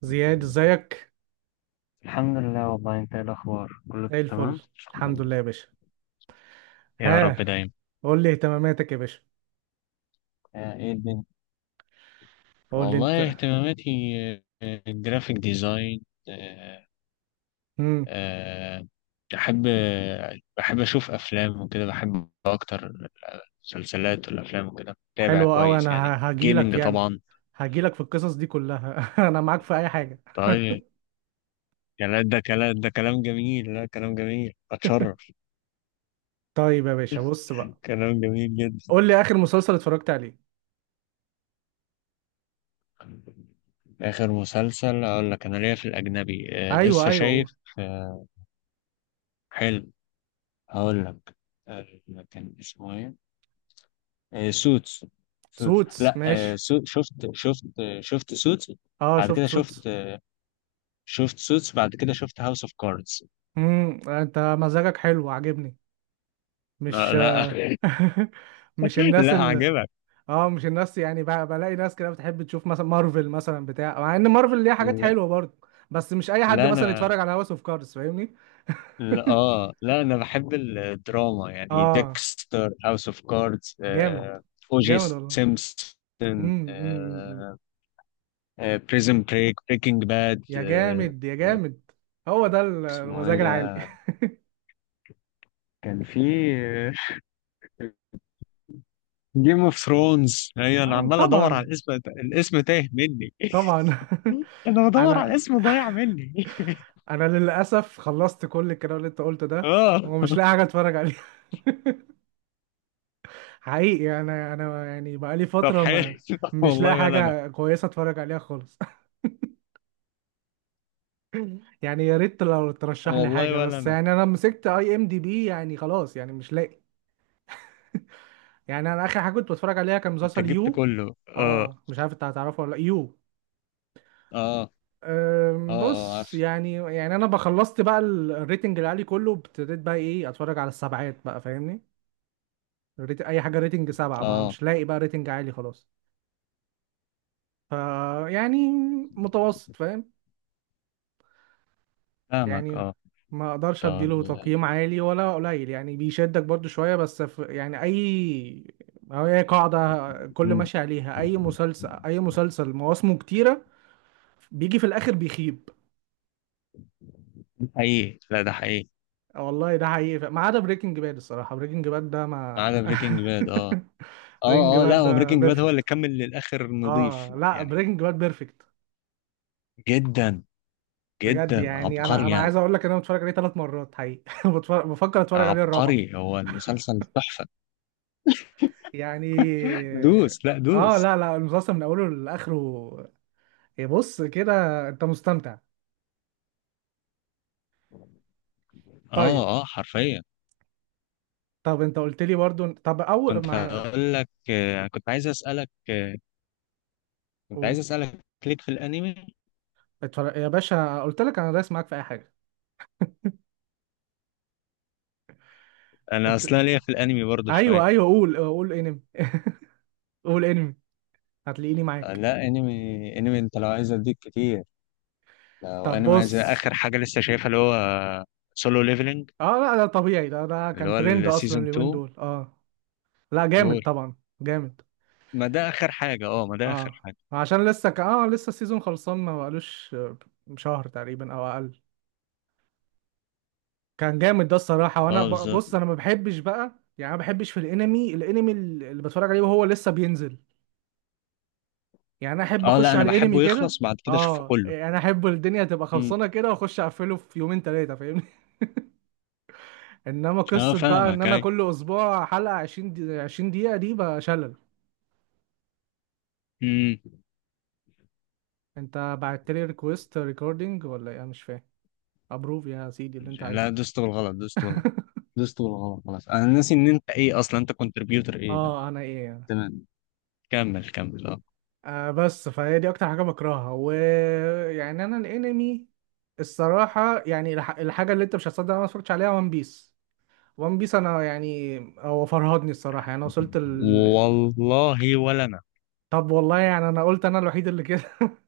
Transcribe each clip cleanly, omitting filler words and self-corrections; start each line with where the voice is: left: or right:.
right: زياد ازيك.
left: الحمد لله. والله انت ايه الاخبار، كله
right: زي الفل،
left: تمام؟
right: الحمد لله يا باشا.
left: يا رب
right: ها،
left: دايما.
right: قول لي اهتماماتك يا باشا.
left: ايه الدنيا.
right: قول لي
left: والله
right: انت.
left: اهتماماتي. الجرافيك ديزاين. آه،
right: امم
left: آه، بحب، بحب اشوف افلام وكده، بحب اكتر مسلسلات والافلام وكده، بتابع
right: حلو قوي.
left: كويس.
right: انا
left: يعني
right: هاجي لك
left: جيمنج
right: يعني،
left: طبعا.
right: هاجي لك في القصص دي كلها. انا معاك في اي حاجه.
left: طيب يعني لا ده كلام، ده كلام جميل، لا كلام جميل، اتشرف.
right: طيب يا باشا، بص بقى،
left: كلام جميل جدا.
right: قول لي اخر مسلسل اتفرجت عليه.
left: اخر مسلسل اقول لك، انا ليا في الاجنبي
right: ايوه
left: لسه
right: ايوه، قول.
left: شايف. آه، حلو. هقول لك. آه، كان اسمه ايه؟ سوتس. سوتس
right: سوتس،
left: لا
right: ماشي.
left: سو شفت. شفت. شفت سوتس.
right: اه،
left: بعد
right: شفت
left: كده شفت.
right: سوتس.
left: شفت سوتس بعد كده شفت هاوس اوف كاردز.
right: انت مزاجك حلو، عاجبني.
left: لا
right: مش
left: لا
right: مش الناس.
left: لا عجبك.
right: اه، مش الناس يعني. بلاقي ناس كده بتحب تشوف مثلا مارفل مثلا بتاع، مع ان مارفل ليها حاجات
left: لا,
right: حلوه برضه، بس مش اي حد
left: لا
right: مثلا
left: انا.
right: يتفرج على هاوس اوف كاردز، فاهمني؟
left: لا اه لا انا بحب الدراما يعني
right: اه،
left: ديكستر، هاوس اوف كاردز،
right: جامد.
left: او جي،
right: جامد والله.
left: سيمبسون،
right: أمم.
left: بريزن بريك، بريكنج باد.
right: يا جامد يا جامد. هو ده
left: اسمه ايه
right: المزاج العالي.
left: ده؟ كان في جيم اوف ثرونز. هي انا
right: اه
left: عمال ادور على
right: طبعا،
left: الاسم، الاسم تايه مني.
right: طبعا.
left: انا بدور على
right: انا
left: الاسم ضايع مني.
right: انا للاسف خلصت كل الكلام اللي انت قلته ده،
left: اه.
right: ومش لاقي حاجه اتفرج عليها. حقيقي انا، يعني بقالي
left: طب
right: فتره
left: حلو.
right: ما مش لاقي
left: والله ولا انا.
right: حاجه كويسه اتفرج عليها خالص. يعني يا ريت لو ترشح لي
left: والله
right: حاجه،
left: ولا
right: بس
left: انا.
right: يعني انا مسكت اي ام دي بي يعني، خلاص يعني مش لاقي. يعني انا اخر حاجه كنت بتفرج عليها كان
left: انت
right: مسلسل
left: جبت
right: يو.
left: كله. اه.
right: اه، مش عارف انت هتعرفه ولا لأ، يو.
left: اه. اه. اه
right: بص
left: عارف.
right: يعني، انا بخلصت بقى الريتنج العالي كله، ابتديت بقى ايه، اتفرج على السبعات بقى، فاهمني؟ اي حاجه ريتنج سبعة ما،
left: اه.
right: مش لاقي بقى ريتنج عالي خلاص. ف، يعني متوسط، فاهم؟
left: فاهمك.
right: يعني
left: اه.
right: ما اقدرش
left: طب.
right: اديله تقييم عالي ولا قليل، يعني بيشدك برضو شوية بس في يعني اي. أو هي قاعدة كل
left: مم،
right: ماشي عليها، اي مسلسل اي مسلسل مواسمه كتيرة بيجي في الاخر بيخيب.
left: ده حقيقي، لا ده حقيقي.
right: والله ده حقيقي، ما عدا بريكنج باد. الصراحة بريكنج باد ده
left: ما
right: ما
left: عدا بريكنج باد. اه.
right: بريكنج
left: اه اه، لا
right: باد
left: هو
right: ده
left: بريكنج باد هو اللي
right: بيرفكت.
left: كمل للاخر نظيف
right: اه لا،
left: يعني.
right: بريكنج باد بيرفكت
left: جدا.
right: بجد.
left: جدا
right: يعني انا
left: عبقري
right: انا
left: يعني.
right: عايز اقول لك ان انا بتفرج عليه ثلاث مرات حقيقي. بتفرج، بفكر اتفرج عليه الرابعة
left: عبقري، هو المسلسل تحفة.
right: يعني.
left: دوس لا دوس.
right: اه لا لا، المسلسل من اوله لاخره. إيه، بص كده. انت مستمتع؟ طيب.
left: اه اه حرفيا.
right: طب انت قلت لي برضو، طب اول
left: كنت
right: ما.
left: هقول لك كنت عايز اسالك كنت
right: أوه.
left: عايز اسالك ليك في الانمي.
right: اتفرج يا باشا، قلت لك انا دايس معاك في اي حاجه.
left: انا
right: انت،
left: اصلا ليا في الانمي برضو شويه.
right: ايوه ايوه قول، قول انمي. قول انمي، هتلاقيني معاك.
left: لا انمي. انمي انت لو عايز اديك كتير. لو
right: طب
left: انمي عايز
right: بص.
left: اخر حاجه لسه شايفها، اللي هو سولو ليفلنج.
right: اه لا ده طبيعي، ده ده
left: اللي
right: كان
left: هو
right: ترند اصلا
left: السيزون
right: اليومين
left: 2.
right: دول، اه. لا جامد
left: قول.
right: طبعا. جامد.
left: ما ده اخر حاجه. اه ما ده اخر
right: اه،
left: حاجه.
right: عشان لسه اه لسه السيزون خلصان، ما بقالوش شهر تقريبا او اقل. كان جامد ده الصراحه. وانا
left: اه بالظبط.
right: بص انا ما بحبش بقى يعني، أنا ما بحبش في الانمي، الانمي اللي بتفرج عليه وهو لسه بينزل. يعني انا احب
left: اه لا
right: اخش
left: انا
right: على الانمي
left: بحبه
right: كده،
left: يخلص بعد كده اشوفه
right: اه.
left: كله.
right: يعني انا احب الدنيا تبقى
left: امم.
right: خلصانه كده، واخش اقفله في يومين ثلاثه، فاهمني؟ انما
left: اه
right: قصه بقى ان
left: فاهمك.
right: انا
left: اي.
right: كل اسبوع حلقه 20 دي، 20 دقيقه دي بقى شلل.
left: امم.
right: انت بعت لي ريكويست ريكوردينج ولا ايه؟ أنا مش فاهم. ابروف يا سيدي اللي انت
left: لا
right: عايزه.
left: دوست بالغلط، دوست بالغلط. دوست بالغلط خلاص. انا ناسي ان انت ايه اصلا، انت كونتريبيوتر ايه
right: اه
left: بقى.
right: انا ايه يعني؟
left: تمام. كمل كمل. اه.
right: بس فهي دي اكتر حاجه بكرهها. ويعني انا الانمي الصراحه يعني، الحاجه اللي انت مش هتصدق انا ما اتفرجتش عليها، وان بيس. وان بيس انا، يعني هو فرهدني الصراحه يعني، أنا وصلت ال...
left: والله ولا انا.
right: طب والله يعني انا قلت انا الوحيد اللي كده.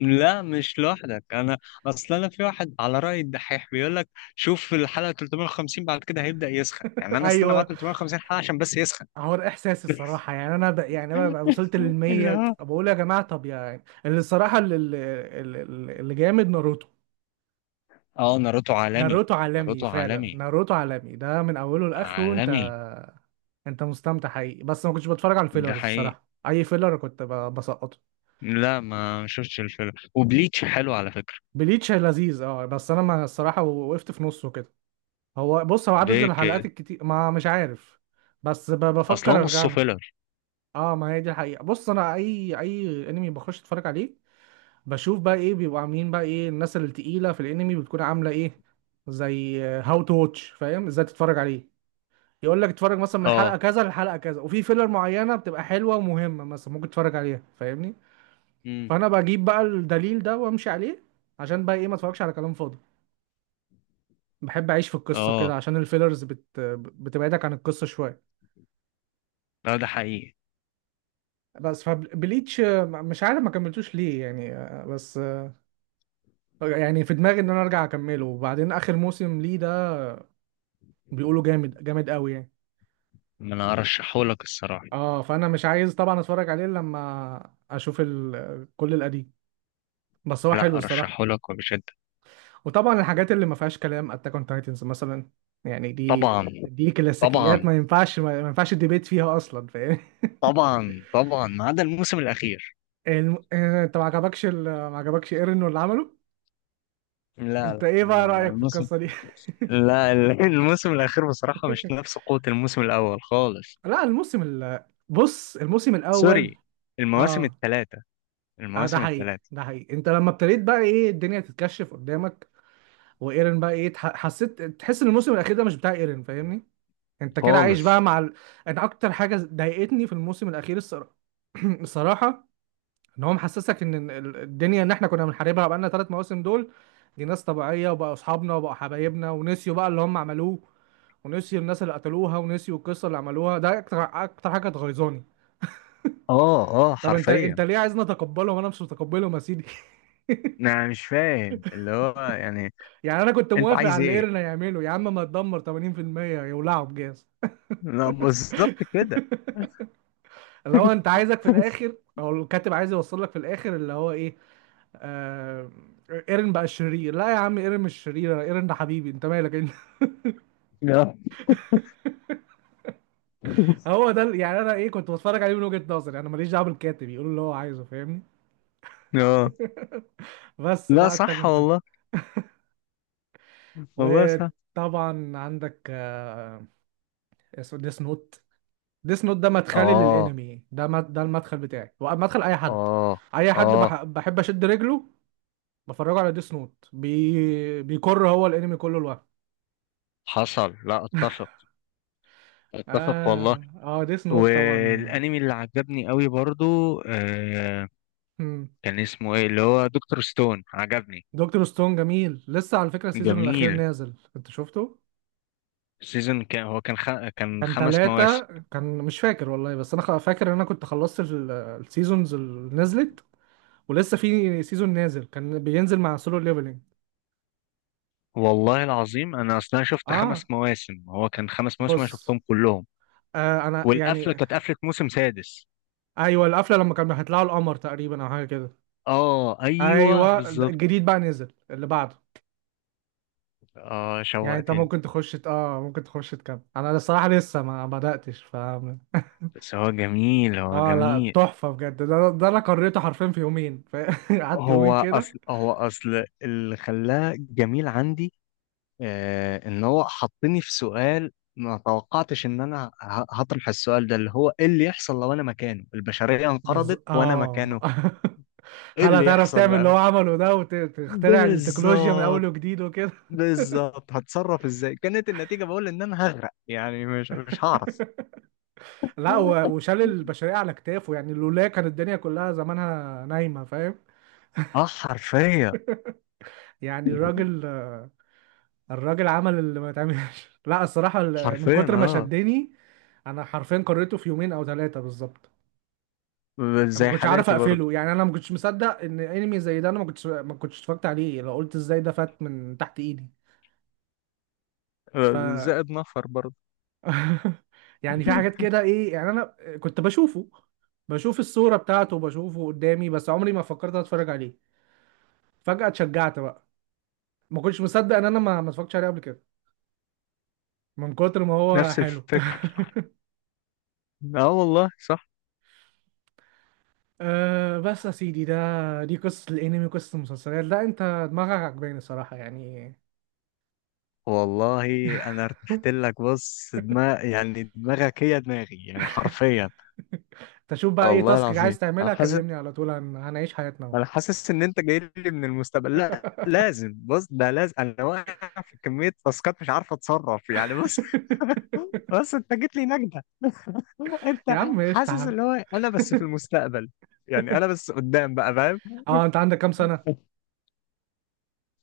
left: لا مش لوحدك انا. اصلا انا في واحد على راي الدحيح بيقول لك شوف في الحلقه 350 بعد كده هيبدا يسخن. يعني انا استنى بعد
right: ايوه.
left: 350 حلقه عشان بس يسخن.
right: هو الاحساس الصراحه يعني انا يعني انا ببقى وصلت
left: اللي
right: للمية،
left: هو.
right: بقول يا جماعه طب يعني، اللي الصراحه اللي, اللي, اللي جامد ناروتو.
left: اه ناروتو عالمي.
right: ناروتو عالمي
left: ناروتو
right: فعلا،
left: عالمي.
right: ناروتو عالمي ده من اوله لاخره. انت
left: عالمي.
right: انت مستمتع حقيقي، بس ما كنتش بتفرج على
left: ده
right: الفيلرز
left: حقيقي.
right: الصراحه، اي فيلر كنت بسقطه.
left: لا ما شفتش الفيلم، وبليتش حلو على فكره.
right: بليتش لذيذ اه، بس انا ما الصراحه وقفت في نصه كده. هو بص، هو عدد
left: ليه
right: الحلقات
left: كده.
right: الكتير، ما مش عارف، بس
left: اصلا
right: بفكر ارجع
left: نصه
right: له.
left: فيلر.
right: اه ما هي دي الحقيقه. بص انا اي انمي بخش اتفرج عليه، بشوف بقى ايه بيبقوا عاملين، بقى ايه الناس التقيله في الانمي بتكون عامله ايه، زي هاو تو واتش، فاهم ازاي تتفرج عليه؟ يقول لك اتفرج مثلا من حلقه
left: اه.
right: كذا لحلقه كذا، وفي فيلر معينه بتبقى حلوه ومهمه مثلا ممكن تتفرج عليها، فاهمني؟ فانا بجيب بقى الدليل ده وامشي عليه، عشان بقى ايه، ما اتفرجش على كلام فاضي، بحب اعيش في القصه كده،
left: اه
right: عشان الفيلرز بتبعدك عن القصه شويه.
left: لا ده حقيقي.
right: بس فبليتش مش عارف ما كملتوش ليه يعني، آه، بس آه، يعني في دماغي ان انا ارجع اكمله، وبعدين اخر موسم ليه ده بيقولوا جامد جامد قوي يعني.
left: ما انا ارشحهولك الصراحه.
right: اه فانا مش عايز طبعا اتفرج عليه إلا لما اشوف ال... كل القديم، بس هو حلو
left: لا
right: الصراحه.
left: ارشحهولك وبشده.
right: وطبعا الحاجات اللي ما فيهاش كلام، اتاك اون تايتنز مثلا، يعني دي،
left: طبعا.
right: دي كلاسيكيات،
left: طبعا
right: ما ينفعش ما ينفعش الديبيت فيها اصلا، فاهم؟
left: طبعا. طبعا ما عدا الموسم الاخير.
right: انت ما عجبكش ما عجبكش ايرن واللي عمله؟
left: لا
right: انت
left: لا
right: ايه بقى رايك في
left: الموسم.
right: القصه دي؟
left: لا الموسم الاخير بصراحه مش نفس قوه الموسم الاول خالص.
right: لا الموسم ال... بص، الموسم الاول،
left: سوري. المواسم
right: اه
left: الثلاثه.
right: اه، ده
left: المواسم
right: حقيقي
left: الثلاثه.
right: ده حقيقي. انت لما ابتديت بقى ايه الدنيا تتكشف قدامك، وايرن بقى ايه، حسيت تحس ان الموسم الاخير ده مش بتاع ايرن، فاهمني؟ انت كده عايش
left: خالص.
right: بقى مع ال... انا اكتر حاجه ضايقتني في الموسم الاخير الصراحه، الصراحه، ان هو محسسك ان الدنيا اللي احنا كنا بنحاربها بقالنا ثلاث مواسم دول، دي ناس طبيعيه وبقوا اصحابنا وبقوا حبايبنا، ونسيوا بقى اللي هم عملوه، ونسيوا الناس اللي قتلوها، ونسيوا القصه اللي عملوها. ده اكتر، اكتر حاجه غيظاني.
left: اه اه
right: طب انت
left: حرفيا.
right: ليه عايزني اتقبله وانا مش متقبله يا سيدي؟
left: انا مش فاهم اللي هو يعني.
right: يعني انا كنت
left: انت
right: موافق
left: عايز
right: على اللي
left: ايه؟
right: ايرن هيعمله، يا عم ما تدمر 80% يولعوا بجاز.
left: لا، بالظبط كده.
right: اللي هو انت عايزك في الاخر، او الكاتب عايز يوصل لك في الاخر اللي هو ايه، آه... ايرن بقى الشرير؟ لا يا عم، ايرن مش شرير، انا ايرن ده حبيبي، انت مالك انت؟ هو ده يعني انا ايه، كنت بتفرج عليه من وجهة نظري، انا ماليش دعوه بالكاتب يقول اللي هو عايزه، فاهمني؟
left: اه
right: بس
left: لا
right: ده اتاك،
left: صح
right: انت
left: والله. والله صح.
right: وطبعا عندك اسمه ديس نوت. ديس نوت ده مدخلي
left: اه
right: للانمي، ده ده المدخل بتاعي ومدخل اي حد.
left: اه
right: اي حد
left: اه.
right: بحب اشد رجله، بفرجه على ديس نوت. بيكر هو الانمي كله لوحده.
left: حصل، لا اتفق. اتفق والله.
right: اه اه، ديس نوت طبعا.
left: والانمي اللي عجبني قوي برضو كان اسمه ايه اللي هو دكتور ستون، عجبني.
right: دكتور ستون جميل، لسه على فكرة السيزون الأخير
left: جميل.
right: نازل، أنت شفته؟
left: سيزون كان هو كان كان
right: كان
left: خمس
right: تلاتة.
left: مواسم.
right: كان مش فاكر والله، بس أنا فاكر إن أنا كنت خلصت السيزونز اللي نزلت، ولسه في سيزون نازل كان بينزل مع سولو ليفلينج.
left: والله العظيم انا اصلا شفت خمس
right: آه
left: مواسم. هو كان خمس مواسم، انا
right: بص،
left: شفتهم كلهم.
right: أنا
left: والقفله
right: يعني.
left: كانت قفله موسم سادس.
right: أيوه القفلة لما كانوا هيطلعوا القمر تقريبا أو حاجة كده.
left: اه ايوه
right: أيوه ده
left: بالظبط.
right: الجديد بقى نزل اللي بعده.
left: اه
right: يعني أنت
left: شوقتني.
right: ممكن تخش ممكن تخش تكمل، أنا الصراحة لسه ما بدأتش ف.
left: بس هو جميل، هو
right: اه لا
left: جميل.
right: تحفة بجد، ده انا قريته حرفيا في يومين ف. قعدت يومين
left: هو
right: كده.
left: اصل، هو اصل اللي خلاه جميل عندي ان هو حطني في سؤال ما توقعتش ان انا هطرح السؤال ده، اللي هو ايه اللي يحصل لو انا مكانه، البشرية انقرضت
right: بز...
left: وانا
right: اه
left: مكانه. ايه
right: هل
left: اللي
right: هتعرف
left: يحصل
right: تعمل اللي
left: بقى.
right: هو عمله ده، وتخترع التكنولوجيا من
left: بالظبط.
right: اول وجديد وكده؟
left: بالظبط. هتصرف ازاي؟ كانت النتيجة بقول ان انا هغرق يعني، مش مش هعرف.
right: لا، وشال البشرية على كتافه، يعني لولا كانت الدنيا كلها زمانها نايمة، فاهم؟
left: اه حرفيا.
right: يعني الراجل، الراجل عمل اللي ما يتعملش. لا الصراحة من
left: حرفيا
right: كتر ما
left: اه.
right: شدني، انا حرفيا قريته في يومين او ثلاثة بالظبط. انا ما
left: زي
right: كنتش عارف
left: حالاتي برضه.
right: اقفله، يعني انا ما كنتش مصدق ان انمي زي ده انا ما كنتش اتفرجت عليه، لو قلت ازاي ده فات من تحت ايدي؟ ف
left: زائد نفر برضه.
right: يعني في حاجات كده ايه، يعني انا كنت بشوفه، بشوف الصورة بتاعته، بشوفه قدامي بس عمري ما فكرت اتفرج عليه. فجأة اتشجعت بقى، ما كنتش مصدق ان انا ما اتفرجتش عليه قبل كده، من كتر ما هو
left: نفس
right: حلو.
left: الفكرة. اه والله صح.
right: أه بس يا سيدي، ده، دي قصة الانمي، قصة المسلسلات، لا انت دماغك عجباني الصراحة يعني.
left: والله انا ارتحت لك. بص دماغ يعني، دماغك هي دماغي يعني حرفيا.
right: تشوف بقى ايه
left: والله
right: تاسك
left: العظيم
right: عايز
left: انا
right: تعملها،
left: حاسس.
right: كلمني على طول، هنعيش حياتنا بقى.
left: انا حاسس ان انت جاي لي من المستقبل. لا لازم، بص، ده لازم. انا واقع في كمية تاسكات مش عارف اتصرف يعني. بص. بص انت جيت لي نجدة. انت.
right: يا عم قشطة يا
left: حاسس
right: عم.
left: اللي هو انا بس في المستقبل، يعني انا بس قدام بقى، فاهم؟
right: اه انت عندك كام سنة؟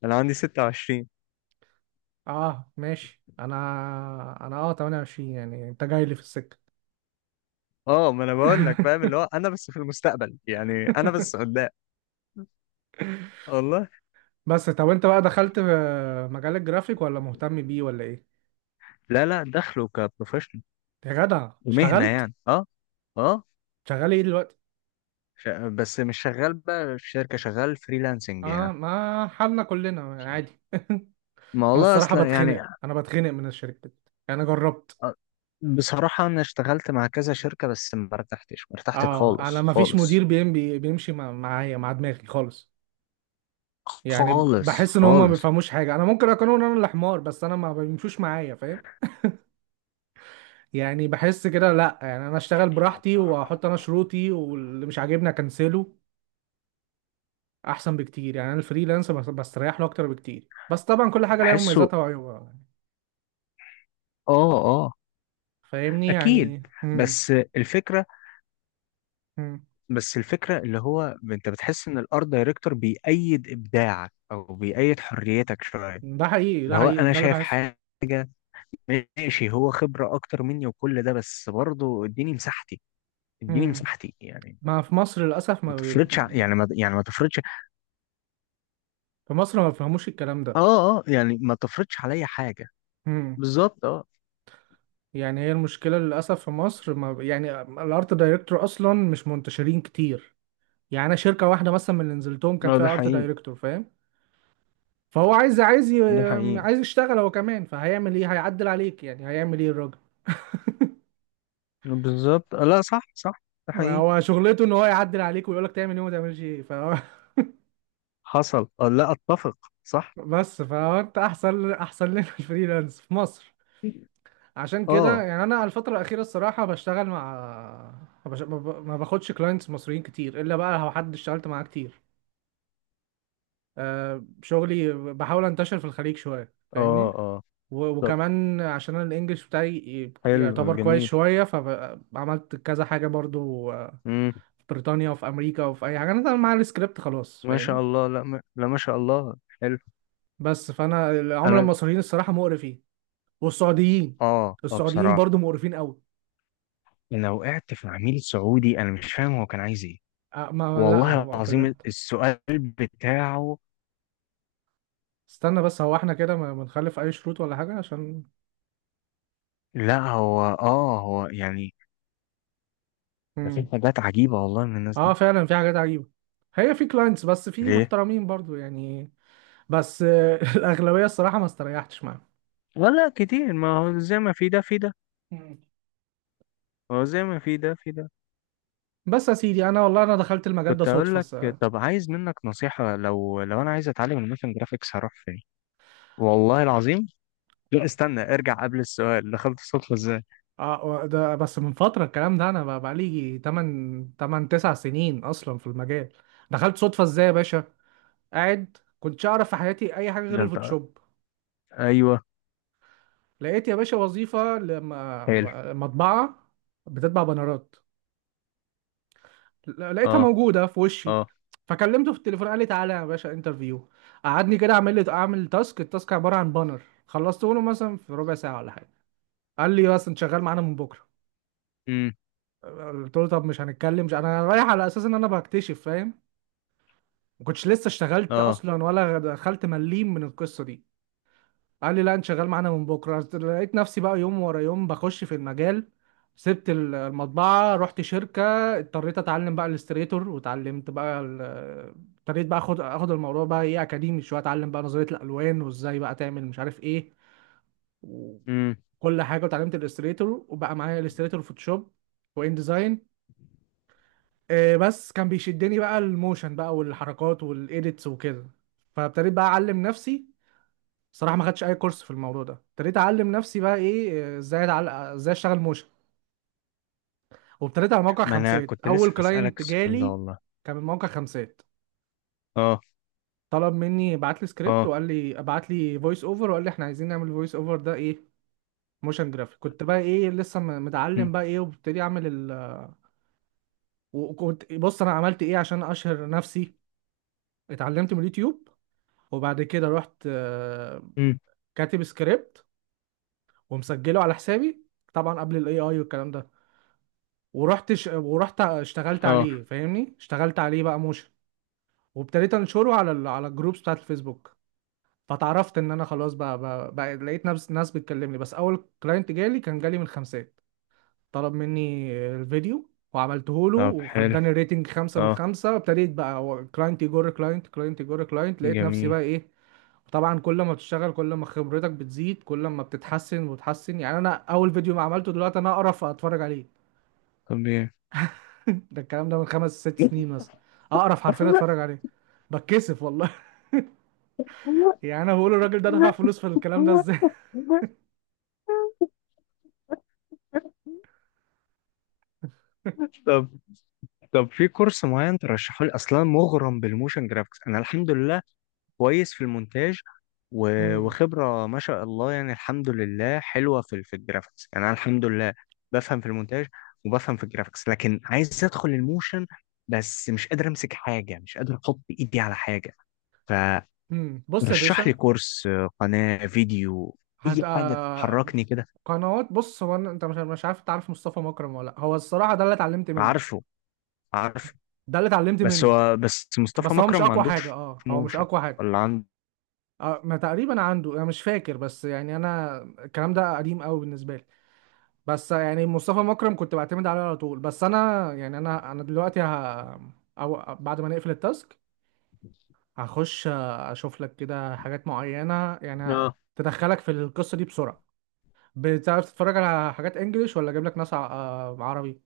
left: انا عندي 26.
right: اه ماشي، انا انا اه 28، يعني انت جاي لي في السكة.
left: اه ما انا بقول لك فاهم اللي هو انا بس في المستقبل، يعني انا بس قدام. والله.
right: بس طب انت بقى دخلت في مجال الجرافيك ولا مهتم بيه ولا ايه؟
left: لا لا، دخله كبروفيشنال.
right: يا جدع
left: مهنة
right: اشتغلت؟
left: يعني، اه. اه.
right: شغال ايه دلوقتي؟
left: بس مش شغال بقى في شركة، شغال فريلانسنج
right: اه
left: يعني.
right: ما حالنا كلنا عادي.
left: ما
right: انا
left: والله
right: الصراحة
left: اصلا يعني.
right: بتخنق، انا بتخنق من الشركات، يعني انا جربت.
left: آه، بصراحة انا اشتغلت مع كذا شركة بس ما ارتحتش، ما ارتحتش
right: اه انا
left: خالص
right: ما فيش مدير
left: خالص.
right: بيمشي معايا مع دماغي خالص. يعني
left: خالص
right: بحس ان هم ما
left: خالص.
right: بيفهموش حاجه، انا ممكن اكون انا اللي حمار بس انا ما بيمشوش معايا، فاهم؟ يعني بحس كده لا، يعني انا اشتغل
left: يعني
right: براحتي، واحط انا شروطي، واللي مش عاجبني اكنسله، احسن بكتير. يعني انا الفريلانس بستريح له اكتر بكتير، بس طبعا كل حاجه ليها
left: بحسه.
right: مميزاتها وعيوبها،
left: اه. اه.
right: فاهمني؟
left: اكيد.
right: يعني
left: بس الفكرة.
right: امم
left: بس الفكرة اللي هو، انت بتحس ان الارت دايركتور بيأيد ابداعك او بيأيد حريتك شوية.
right: ده حقيقي
left: اللي
right: ده
left: هو
right: حقيقي،
left: انا
right: ده اللي
left: شايف
right: بحسه.
left: حاجة، ماشي هو خبرة أكتر مني وكل ده، بس برضه اديني مساحتي. اديني
right: امم
left: مساحتي يعني.
right: ما في مصر للاسف
left: ما
right: ما
left: تفرضش ع- يعني ما يعني ما تفرضش.
right: في مصر ما بيفهموش الكلام
left: اه
right: ده.
left: اه يعني ما تفرضش عليا حاجة.
right: إمم.
left: بالظبط اه.
right: يعني هي المشكلة للأسف في مصر، ما يعني الارت دايركتور أصلا مش منتشرين كتير، يعني أنا شركة واحدة مثلا من اللي نزلتهم كان
left: اه ده
right: فيها ارت
left: حقيقي،
right: دايركتور، فاهم؟ فهو عايز،
left: ده حقيقي.
right: عايز يشتغل هو كمان. فهيعمل ايه؟ هيعدل عليك، يعني هيعمل ايه الراجل.
left: بالظبط لا صح صح. ده حقيقي.
right: هو شغلته ان هو يعدل عليك ويقول لك تعمل ايه وما تعملش ايه. فهو
left: حصل اه، لا أتفق. صح.
right: بس فهو انت احسن، احسن لنا الفريلانس في مصر. عشان كده
left: اه
right: يعني انا الفتره الاخيره الصراحه بشتغل مع ما بش- ما ب- ما باخدش كلاينتس مصريين كتير الا بقى لو حد اشتغلت معاه كتير. آه، شغلي بحاول انتشر في الخليج شوية
left: اه
right: فاهمني.
left: اه.
right: و-
left: طب
right: وكمان عشان انا الانجليش بتاعي
left: حلو
right: يعتبر كويس
left: جميل.
right: شوية، فعملت كذا حاجة برضو. آه،
left: امم.
right: في بريطانيا وفي امريكا وفي اي حاجة انا طبعاً معايا السكريبت خلاص
left: ما شاء
right: فاهمني.
left: الله. لا ما شاء الله. حلو.
right: بس فانا العملاء
left: انا.
right: المصريين الصراحة مقرفين، والسعوديين.
left: اه اه
right: السعوديين
left: بصراحة
right: برضو مقرفين قوي.
left: انا وقعت في عميل سعودي، انا مش فاهم هو كان عايز ايه.
right: آه، لا
left: والله
right: هو
left: العظيم
right: بجد.
left: السؤال بتاعه.
right: استنى بس، هو احنا كده ما نخلف اي شروط ولا حاجة عشان
left: لا هو اه، هو يعني. ده في
right: مم.
left: حاجات عجيبة والله من الناس
right: اه
left: دي.
right: فعلا في حاجات عجيبة. هي في كلاينتس بس في
left: ليه؟
right: محترمين برضو يعني. بس آه، الاغلبيه الصراحه ما استريحتش معاهم.
left: ولا كتير. ما هو زي ما في ده في ده.
right: مم.
left: هو زي ما في ده في ده.
right: بس يا سيدي انا والله انا دخلت المجال ده
left: كنت أقول
right: صدفه
left: لك. طب عايز منك نصيحة، لو لو أنا عايز أتعلم الموشن جرافيكس هروح فين؟ والله العظيم. لا استنى، ارجع قبل السؤال، دخلت الصدفة ازاي؟
right: ده بس من فتره. الكلام ده انا بقى بقالي 8 8 9 سنين اصلا في المجال. دخلت صدفه ازاي يا باشا؟ قاعد كنتش اعرف في حياتي اي حاجه غير
left: ده أنت.
right: الفوتوشوب.
left: أيوه.
right: لقيت يا باشا وظيفه لما
left: حلو.
right: مطبعه بتطبع بانرات. لقيتها
left: اه.
right: موجوده في وشي.
left: اه.
right: فكلمته في التليفون، قال لي: تعالى يا باشا انترفيو. قعدني كده اعمل لي، اعمل تاسك. التاسك عباره عن بانر. خلصته له مثلا في ربع ساعه ولا حاجه. قال لي: بس انت شغال معانا من بكره.
left: امم.
right: قلت له: طب مش هنتكلم؟ مش انا رايح على اساس ان انا بكتشف فاهم. ما كنتش لسه اشتغلت
left: اه.
right: اصلا ولا دخلت مليم من القصه دي. قال لي: لا انت شغال معانا من بكره. لقيت نفسي بقى يوم ورا يوم بخش في المجال. سبت المطبعه، رحت شركه. اضطريت اتعلم بقى الاستريتور، واتعلمت بقى ابتديت بقى اخد الموضوع بقى ايه اكاديمي شويه. اتعلم بقى نظريه الالوان وازاي بقى تعمل مش عارف ايه
left: امم.
right: وكل حاجه. واتعلمت الاستريتور، وبقى معايا الاستريتور، فوتوشوب، وان ديزاين. آه، بس كان بيشدني بقى الموشن بقى، والحركات والايديتس وكده. فابتديت بقى اعلم نفسي. صراحه ما خدتش اي كورس في الموضوع ده. ابتديت اعلم نفسي بقى ايه، ازاي اتعلق، ازاي اشتغل موشن. وابتديت على موقع
left: ما أنا
right: خمسات.
left: كنت لسه
right: اول
left: هسألك
right: كلاينت
left: السؤال ده
right: جالي
left: والله.
right: كان من موقع خمسات.
left: اه.
right: طلب مني، بعت لي سكريبت،
left: اه.
right: وقال لي: ابعت لي فويس اوفر، وقال لي: احنا عايزين نعمل فويس اوفر ده ايه موشن جرافيك. كنت بقى ايه لسه
left: امم.
right: متعلم بقى ايه، وابتدي اعمل وكنت بص انا عملت ايه عشان اشهر نفسي. اتعلمت من اليوتيوب، وبعد كده رحت. آه،
left: امم.
right: كاتب سكريبت ومسجله على حسابي، طبعا قبل الاي اي والكلام ده. ورحت اشتغلت
left: اه.
right: عليه فاهمني، اشتغلت عليه بقى موشن. وابتديت انشره على على الجروبس بتاعت الفيسبوك. فتعرفت ان انا خلاص، بقى لقيت ناس بتكلمني. بس اول كلاينت جالي كان جالي من خمسات. طلب مني الفيديو، وعملته له،
left: طب حلو.
right: واداني ريتنج خمسة من
left: اه
right: خمسة. ابتديت بقى كلاينت يجر كلاينت، كلاينت يجر كلاينت، لقيت نفسي
left: جميل.
right: بقى ايه. طبعا كل ما بتشتغل كل ما خبرتك بتزيد، كل ما بتتحسن وتحسن. يعني انا اول فيديو ما عملته دلوقتي انا اقرف اتفرج عليه.
left: طب ايه.
right: ده الكلام ده من خمس ست سنين مثلا. اقرف حرفيا اتفرج عليه، بتكسف والله. يعني انا بقول الراجل ده دفع فلوس في الكلام ده ازاي.
left: طب. طب في كورس معين ترشحه لي؟ اصلا مغرم بالموشن جرافيكس انا الحمد لله. كويس في المونتاج،
right: مم.
left: وخبرة ما شاء الله يعني الحمد لله، حلوة في في الجرافيكس يعني انا الحمد لله. بفهم في المونتاج، وبفهم في الجرافيكس، لكن عايز ادخل الموشن. بس مش قادر امسك حاجة، مش قادر احط ايدي على حاجة.
right: مم. بص يا
left: رشح لي
right: باشا.
left: كورس، قناة فيديو. أي حاجة
right: آه،
left: تحركني كده.
right: قنوات. بص انت مش عارف تعرف مصطفى مكرم ولا لأ. هو الصراحه ده اللي اتعلمت منه.
left: عارفه. عارفه.
right: ده اللي اتعلمت
left: بس
right: منه.
left: هو، بس مصطفى
right: بس هو مش
left: مكرم ما
right: اقوى حاجه،
left: عندوش
right: اه هو مش
left: موشن.
right: اقوى حاجه.
left: ولا عنده.
right: آه ما تقريبا عنده، انا مش فاكر، بس يعني انا الكلام ده قديم قوي بالنسبه لي. بس يعني مصطفى مكرم كنت بعتمد عليه على طول. بس انا يعني انا دلوقتي أو بعد ما نقفل التاسك هخش اشوف لك كده حاجات معينة، يعني
left: اه
right: تدخلك في القصة دي بسرعة. بتعرف تتفرج على حاجات انجليش ولا اجيب لك ناس آه، عربي؟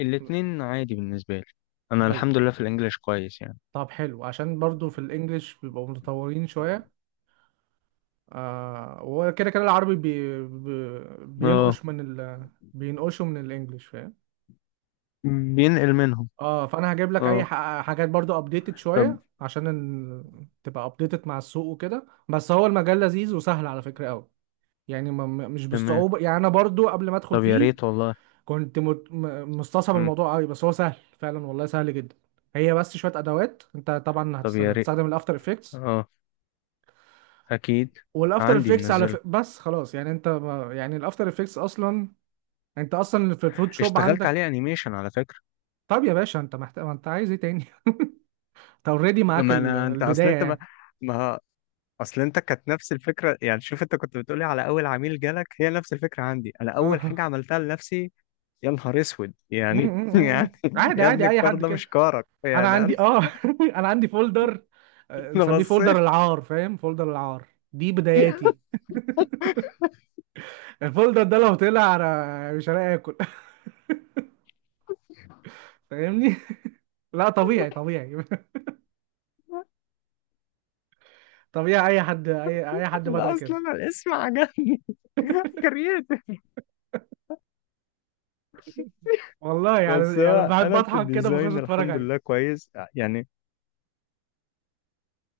left: الاتنين عادي بالنسبة لي. أنا
right: طيب.
left: الحمد لله في الإنجليش كويس يعني.
right: طب حلو، عشان برضو في الانجليش بيبقوا متطورين شوية. آه وكده كده العربي
left: اه
right: بينقش من بينقشوا من الانجليش فاهم.
left: بينقل منهم.
right: اه فانا هجيب لك اي
left: اه.
right: حاجات برضو ابديتد
left: طب
right: شويه عشان تبقى ابديتد مع السوق وكده. بس هو المجال لذيذ وسهل على فكره قوي. يعني مش
left: تمام.
right: بالصعوبه. يعني انا برضو قبل ما ادخل
left: طب يا
right: فيه
left: ريت والله.
right: كنت مستصعب
left: مم.
right: الموضوع قوي، بس هو سهل فعلا، والله سهل جدا. هي بس شويه ادوات. انت طبعا
left: طب يا ريت.
right: هتستخدم الافتر افكتس.
left: اه أكيد.
right: والافتر
left: عندي
right: افكتس على
left: منزله.
right: بس خلاص، يعني انت يعني الافتر افكتس اصلا، انت اصلا في الفوتوشوب
left: اشتغلت عليه
right: عندك.
left: أنيميشن على فكرة.
right: طب يا باشا انت محتاج، انت عايز ايه تاني؟ انت اوريدي معاك
left: ما أنا، أنت، أصل
right: البدايه
left: أنت ما،
right: يعني.
left: ما، اصل انت كانت نفس الفكره يعني، شوف انت كنت بتقولي على اول عميل جالك، هي نفس الفكره عندي. انا اول
right: اه
left: حاجه عملتها لنفسي يا نهار اسود يعني. يعني
right: عادي
left: يا ابني
right: عادي اي
left: الكار
right: حد
left: ده
right: كده.
left: مش كارك
right: انا
left: يعني انا.
right: عندي اه انا عندي فولدر، آه،
left: أنا
right: مسميه
left: بصيت.
right: فولدر العار، فاهم، فولدر العار. دي بداياتي. الفولدر ده لو طلع انا مش هلاقي اكل. فاهمني. لا طبيعي طبيعي. طبيعي اي حد، اي حد بدأ
left: لا
right: كده.
left: اصلا أنا الاسم عجبني. كرييتيف.
right: والله
left: بس
right: يعني يعني
left: هو
right: بحب
left: انا في
right: اضحك كده بخش
left: الديزاين
right: اتفرج
left: الحمد
right: عليه.
left: لله كويس يعني.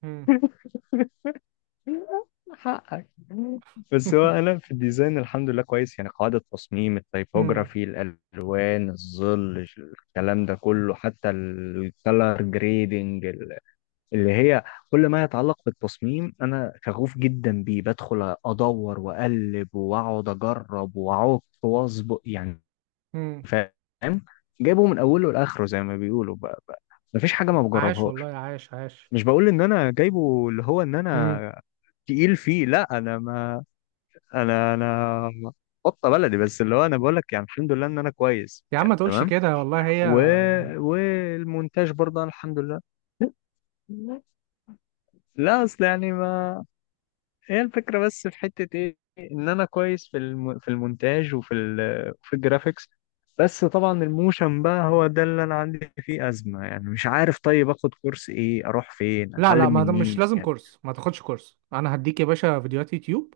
right: مم.
left: حقك. بس هو انا في الديزاين الحمد لله كويس يعني، قاعدة تصميم،
right: مم.
left: التيبوجرافي، الالوان، الظل، الكلام ده كله، حتى الكلر جريدنج. اللي هي كل ما يتعلق بالتصميم انا شغوف جدا بيه، بدخل ادور واقلب واقعد اجرب واعوق واظبط يعني.
right: مم.
left: فاهم. جايبه من اوله لاخره زي ما بيقولوا بقى بقى. مفيش حاجة ما
right: عاش والله،
left: بجربهاش.
right: عاش عاش.
left: مش بقول ان انا جايبه، اللي هو ان
right: مم.
left: انا تقيل فيه. لا انا ما، انا انا قطه بلدي، بس اللي هو انا بقول لك يعني الحمد لله ان انا كويس
right: يا عم ما
left: يعني
right: تقولش
left: تمام.
right: كده والله هي.
left: و... والمونتاج برضه أنا الحمد لله. لا اصل يعني ما، هي الفكره بس في حته ايه ان انا كويس في في المونتاج وفي في الجرافيكس. بس طبعا الموشن بقى هو ده اللي انا عندي فيه ازمه يعني، مش عارف طيب اخد كورس ايه، اروح فين،
right: لا لا
left: اتعلم
right: ما
left: من
right: مش
left: مين
right: لازم
left: يعني.
right: كورس، ما تاخدش كورس. انا هديك يا باشا فيديوهات يوتيوب.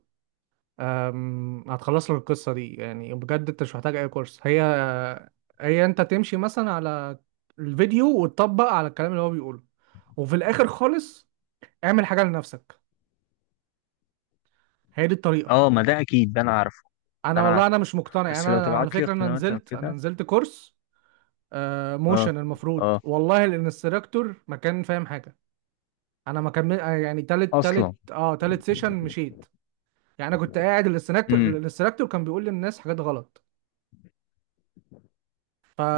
right: أم، هتخلص لك القصة دي. يعني بجد انت مش محتاج اي كورس. هي هي انت تمشي مثلا على الفيديو وتطبق على الكلام اللي هو بيقوله، وفي الاخر خالص اعمل حاجة لنفسك. هي دي الطريقة.
left: اه ما ده اكيد، ده انا عارف. ده
right: انا
left: انا
right: والله
left: عارف.
right: انا مش مقتنع، يعني
left: بس
right: انا
left: لو
right: أنا على
left: تبعت لي
right: فكرة انا
left: قنوات او
right: نزلت انا
left: كده.
right: نزلت كورس. آه،
left: اه.
right: موشن. المفروض
left: اه.
right: والله الانستراكتور ما كان فاهم حاجة. انا ما كمل آه، يعني
left: اصلا.
right: تالت سيشن مشيت. يعني انا كنت قاعد الانستراكتور
left: امم.
right: الانستراكتور كان بيقول للناس حاجات غلط،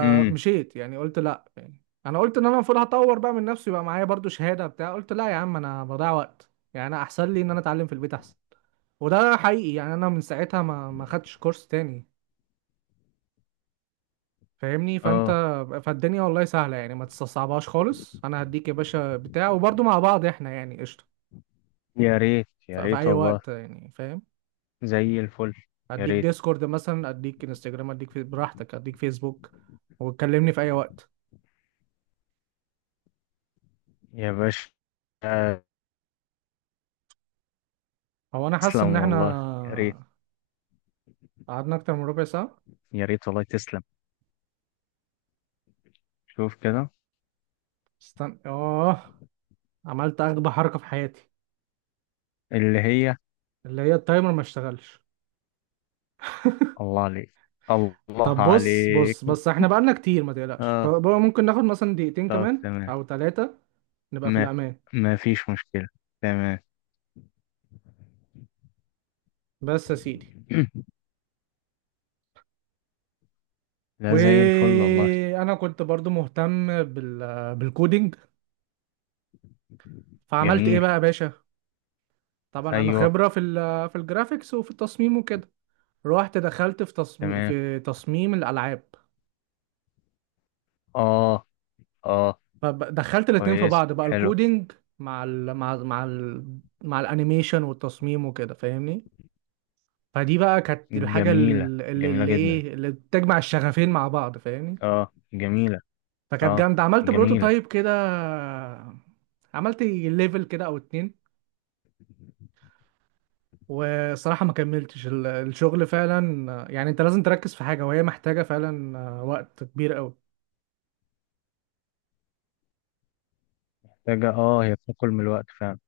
left: امم.
right: يعني قلت لا، يعني انا قلت ان انا المفروض هطور بقى من نفسي بقى، معايا برضو شهاده بتاع. قلت لا يا عم انا بضيع وقت، يعني انا احسن لي ان انا اتعلم في البيت احسن. وده حقيقي، يعني انا من ساعتها ما خدتش كورس تاني فاهمني. فانت،
left: اه.
right: فالدنيا والله سهله، يعني ما تستصعبهاش خالص. انا هديك يا باشا بتاع، وبرضو مع بعض احنا يعني قشطه
left: يا ريت يا
right: في
left: ريت
right: اي
left: والله.
right: وقت يعني فاهم.
left: زي الفل. يا
right: اديك
left: ريت.
right: ديسكورد مثلا، اديك انستجرام، اديك في براحتك، اديك فيسبوك، وتكلمني في اي وقت.
left: يا باشا.
right: هو انا حاسس ان
left: تسلم والله. يا ريت
right: احنا قعدنا اكتر من ربع ساعه.
left: يا ريت والله. تسلم. شوف كده.
right: استنى اه، عملت اغبى حركه في حياتي.
left: اللي هي.
right: اللي هي التايمر ما اشتغلش.
left: الله عليك. الله
right: طب بص
left: عليك.
right: بص بص احنا بقالنا كتير، ما تقلقش،
left: اه.
right: بقى ممكن ناخد مثلا دقيقتين
left: طب
right: كمان
left: تمام.
right: او ثلاثه، نبقى في
left: ما،
right: الامان.
left: ما فيش مشكلة. تمام.
right: بس يا سيدي،
left: ده زي الفل والله.
right: وانا كنت برضو مهتم بالكودينج. فعملت ايه
left: جميل.
right: بقى يا باشا؟ طبعا انا
left: ايوه.
right: خبره في في الجرافيكس وفي التصميم وكده. رحت دخلت في
left: تمام.
right: تصميم الالعاب.
left: اه. اه.
right: فدخلت الاتنين في
left: كويسة
right: بعض بقى
left: حلو.
right: الكودينج مع ال مع ال مع ال مع الانيميشن والتصميم وكده فاهمني. فدي بقى كانت الحاجة
left: جميلة.
right: ال- اللي
left: جميلة
right: اللي
left: جدا.
right: ايه اللي بتجمع الشغفين مع بعض فاهمني.
left: اه جميلة.
right: فكانت
left: اه
right: جامدة، عملت
left: جميلة.
right: بروتوتايب كده، عملت ليفل كده او اتنين. وصراحة ما كملتش الشغل. فعلا يعني انت لازم تركز في حاجة، وهي محتاجة فعلا آه، وقت كبير قوي.
left: محتاجة اه، هي بتاكل من الوقت فعلا.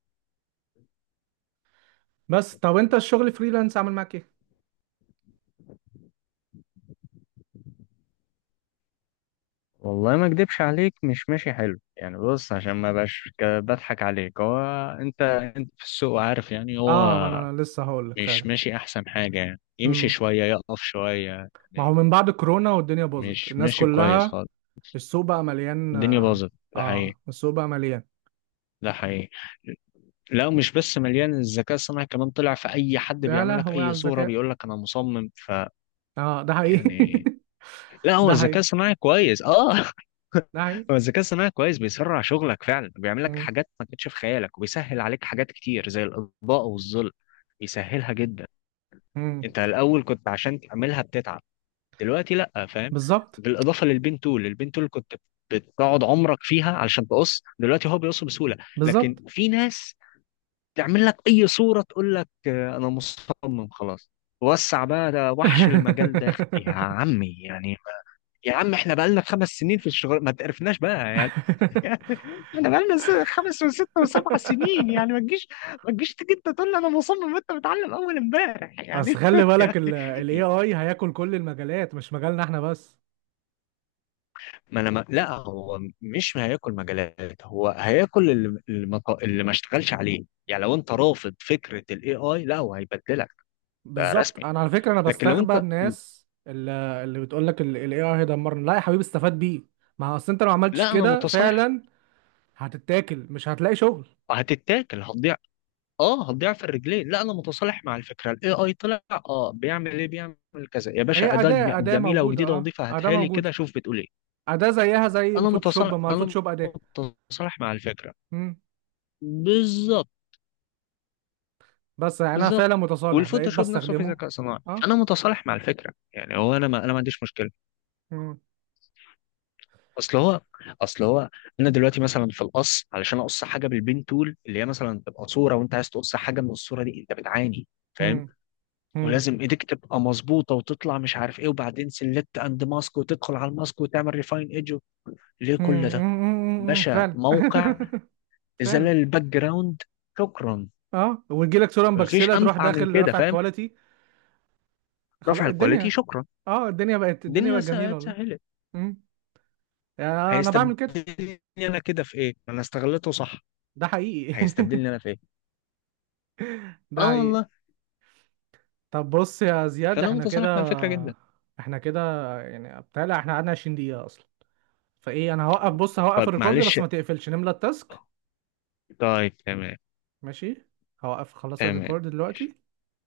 right: بس طب انت الشغل فريلانس عامل معاك ايه؟
left: والله ما اكدبش عليك، مش ماشي حلو يعني. بص عشان ما بقاش بضحك عليك. هو انت، انت في السوق عارف يعني هو
right: اه ما انا لسه هقول لك.
left: مش ماشي احسن حاجة يعني، يمشي
right: فعلا،
left: شوية يقف شوية
right: ما هو
left: يعني.
right: من بعد كورونا والدنيا باظت
left: مش
right: الناس
left: ماشي كويس
right: كلها.
left: خالص.
right: السوق بقى مليان
left: الدنيا
right: اه.
left: باظت ده حقيقي.
right: آه، السوق بقى مليان.
left: ده حقيقي. لا مش بس مليان، الذكاء الصناعي كمان طلع، في اي حد
right: يا
left: بيعمل لك
right: لهوي على
left: اي صورة
right: الذكاء.
left: بيقول لك انا مصمم
right: اه ده حقيقي.
left: يعني. لا هو
right: ده
left: الذكاء
right: حقيقي،
left: الصناعي كويس اه.
right: ده حقيقي.
left: هو الذكاء الصناعي كويس، بيسرع شغلك فعلا، بيعمل لك
right: مم.
left: حاجات ما كانتش في خيالك، وبيسهل عليك حاجات كتير زي الاطباء والظل، بيسهلها جدا.
right: مم.
left: انت الاول كنت عشان تعملها بتتعب، دلوقتي لا فاهم.
right: بالظبط.
left: بالاضافه للبين تول، البين تول كنت بتقعد عمرك فيها علشان تقص، دلوقتي هو بيقص بسهوله. لكن
right: بالظبط.
left: في ناس تعمل لك اي صوره تقول لك انا مصمم خلاص. وسع بقى، ده وحش المجال ده يا عمي يعني. يا عم احنا بقالنا خمس سنين في الشغل ما تعرفناش بقى يعني. احنا بقالنا خمس وست وسبع سنين يعني، ما تجيش، ما تجيش تيجي انت تقول لي انا مصمم، انت متعلم اول امبارح يعني.
right: بس خلي بالك
left: يعني.
right: ال AI هياكل كل المجالات، مش مجالنا احنا بس.
left: ما انا ما... لا هو مش هياكل مجالات، هو هياكل اللي اللي ما ط- اللي ما اشتغلش عليه. يعني لو انت رافض فكرة الاي اي لا، هو هيبدلك. ده
right: بالظبط.
left: رسمي.
right: انا على فكرة انا
left: لكن لو
right: بستغرب
left: انت.
right: الناس اللي بتقول لك ال AI هيدمرنا. لا يا حبيبي استفاد بيه. ما هو اصل انت لو عملتش
left: لا انا
right: كده
left: متصالح.
right: فعلا هتتاكل، مش هتلاقي شغل.
left: هتتاكل هتضيع. اه هتضيع في الرجلين. لا انا متصالح مع الفكره. الاي اي طلع اه، بيعمل ايه بيعمل كذا يا
right: هي
left: باشا، اداه
right: أداة، أداة
left: جميله
right: موجودة،
left: وجديده
right: اه
left: ونظيفه،
right: أداة
left: هاتها لي كده
right: موجودة.
left: شوف بتقول ايه.
right: أداة زيها زي
left: انا
right: الفوتوشوب،
left: متصالح.
right: ما
left: انا
right: الفوتوشوب أداة.
left: متصالح مع الفكره.
right: مم.
left: بالظبط.
right: بس يعني أنا فعلا
left: بالظبط.
right: متصالح، بقيت
left: والفوتوشوب نفسه في
right: بستخدمه.
left: ذكاء صناعي.
right: اه
left: انا متصالح مع الفكره يعني، هو انا ما، انا ما عنديش مشكله.
right: مم.
left: اصل هو، اصل هو، انا دلوقتي مثلا في القص، علشان اقص حاجه بالبين تول، اللي هي مثلا تبقى صوره وانت عايز تقص حاجه من الصوره دي، انت بتعاني فاهم.
right: مم. مم.
left: ولازم ايديك تبقى مظبوطه وتطلع مش عارف ايه، وبعدين سلكت اند ماسك، وتدخل على الماسك وتعمل ريفاين ايدج. ليه
right: مم.
left: كل ده؟
right: مم. مم. مم.
left: باشا
right: فعلا.
left: موقع
right: فعلا.
left: ازاله الباك جراوند، شكرا.
right: اه ويجيلك صورة
left: مفيش
right: مبكسلة تروح
left: امتع من
right: داخل
left: كده
right: رافع
left: فاهم.
right: الكواليتي. خلاص
left: رفع الكواليتي،
right: الدنيا.
left: شكرا.
right: اه الدنيا بقت، الدنيا
left: الدنيا
right: بقت جميلة والله.
left: اتسهلت.
right: مم. يعني أنا بعمل كده.
left: هيستبدلني انا كده في ايه، انا استغلته صح.
right: ده حقيقي.
left: هيستبدلني انا في ايه.
right: ده
left: اه
right: حقيقي.
left: والله.
right: طب بص يا زياد،
left: فانا
right: احنا كده،
left: متصالح مع الفكره جدا.
right: احنا كده، يعني بتهيألي احنا قعدنا 20 دقيقة اصلا. فايه انا هوقف، بص هوقف
left: طيب
right: الريكورد
left: معلش.
right: بس ما تقفلش، نملى التاسك.
left: طيب تمام.
right: ماشي، هوقف خلاص
left: تمام
right: الريكورد دلوقتي.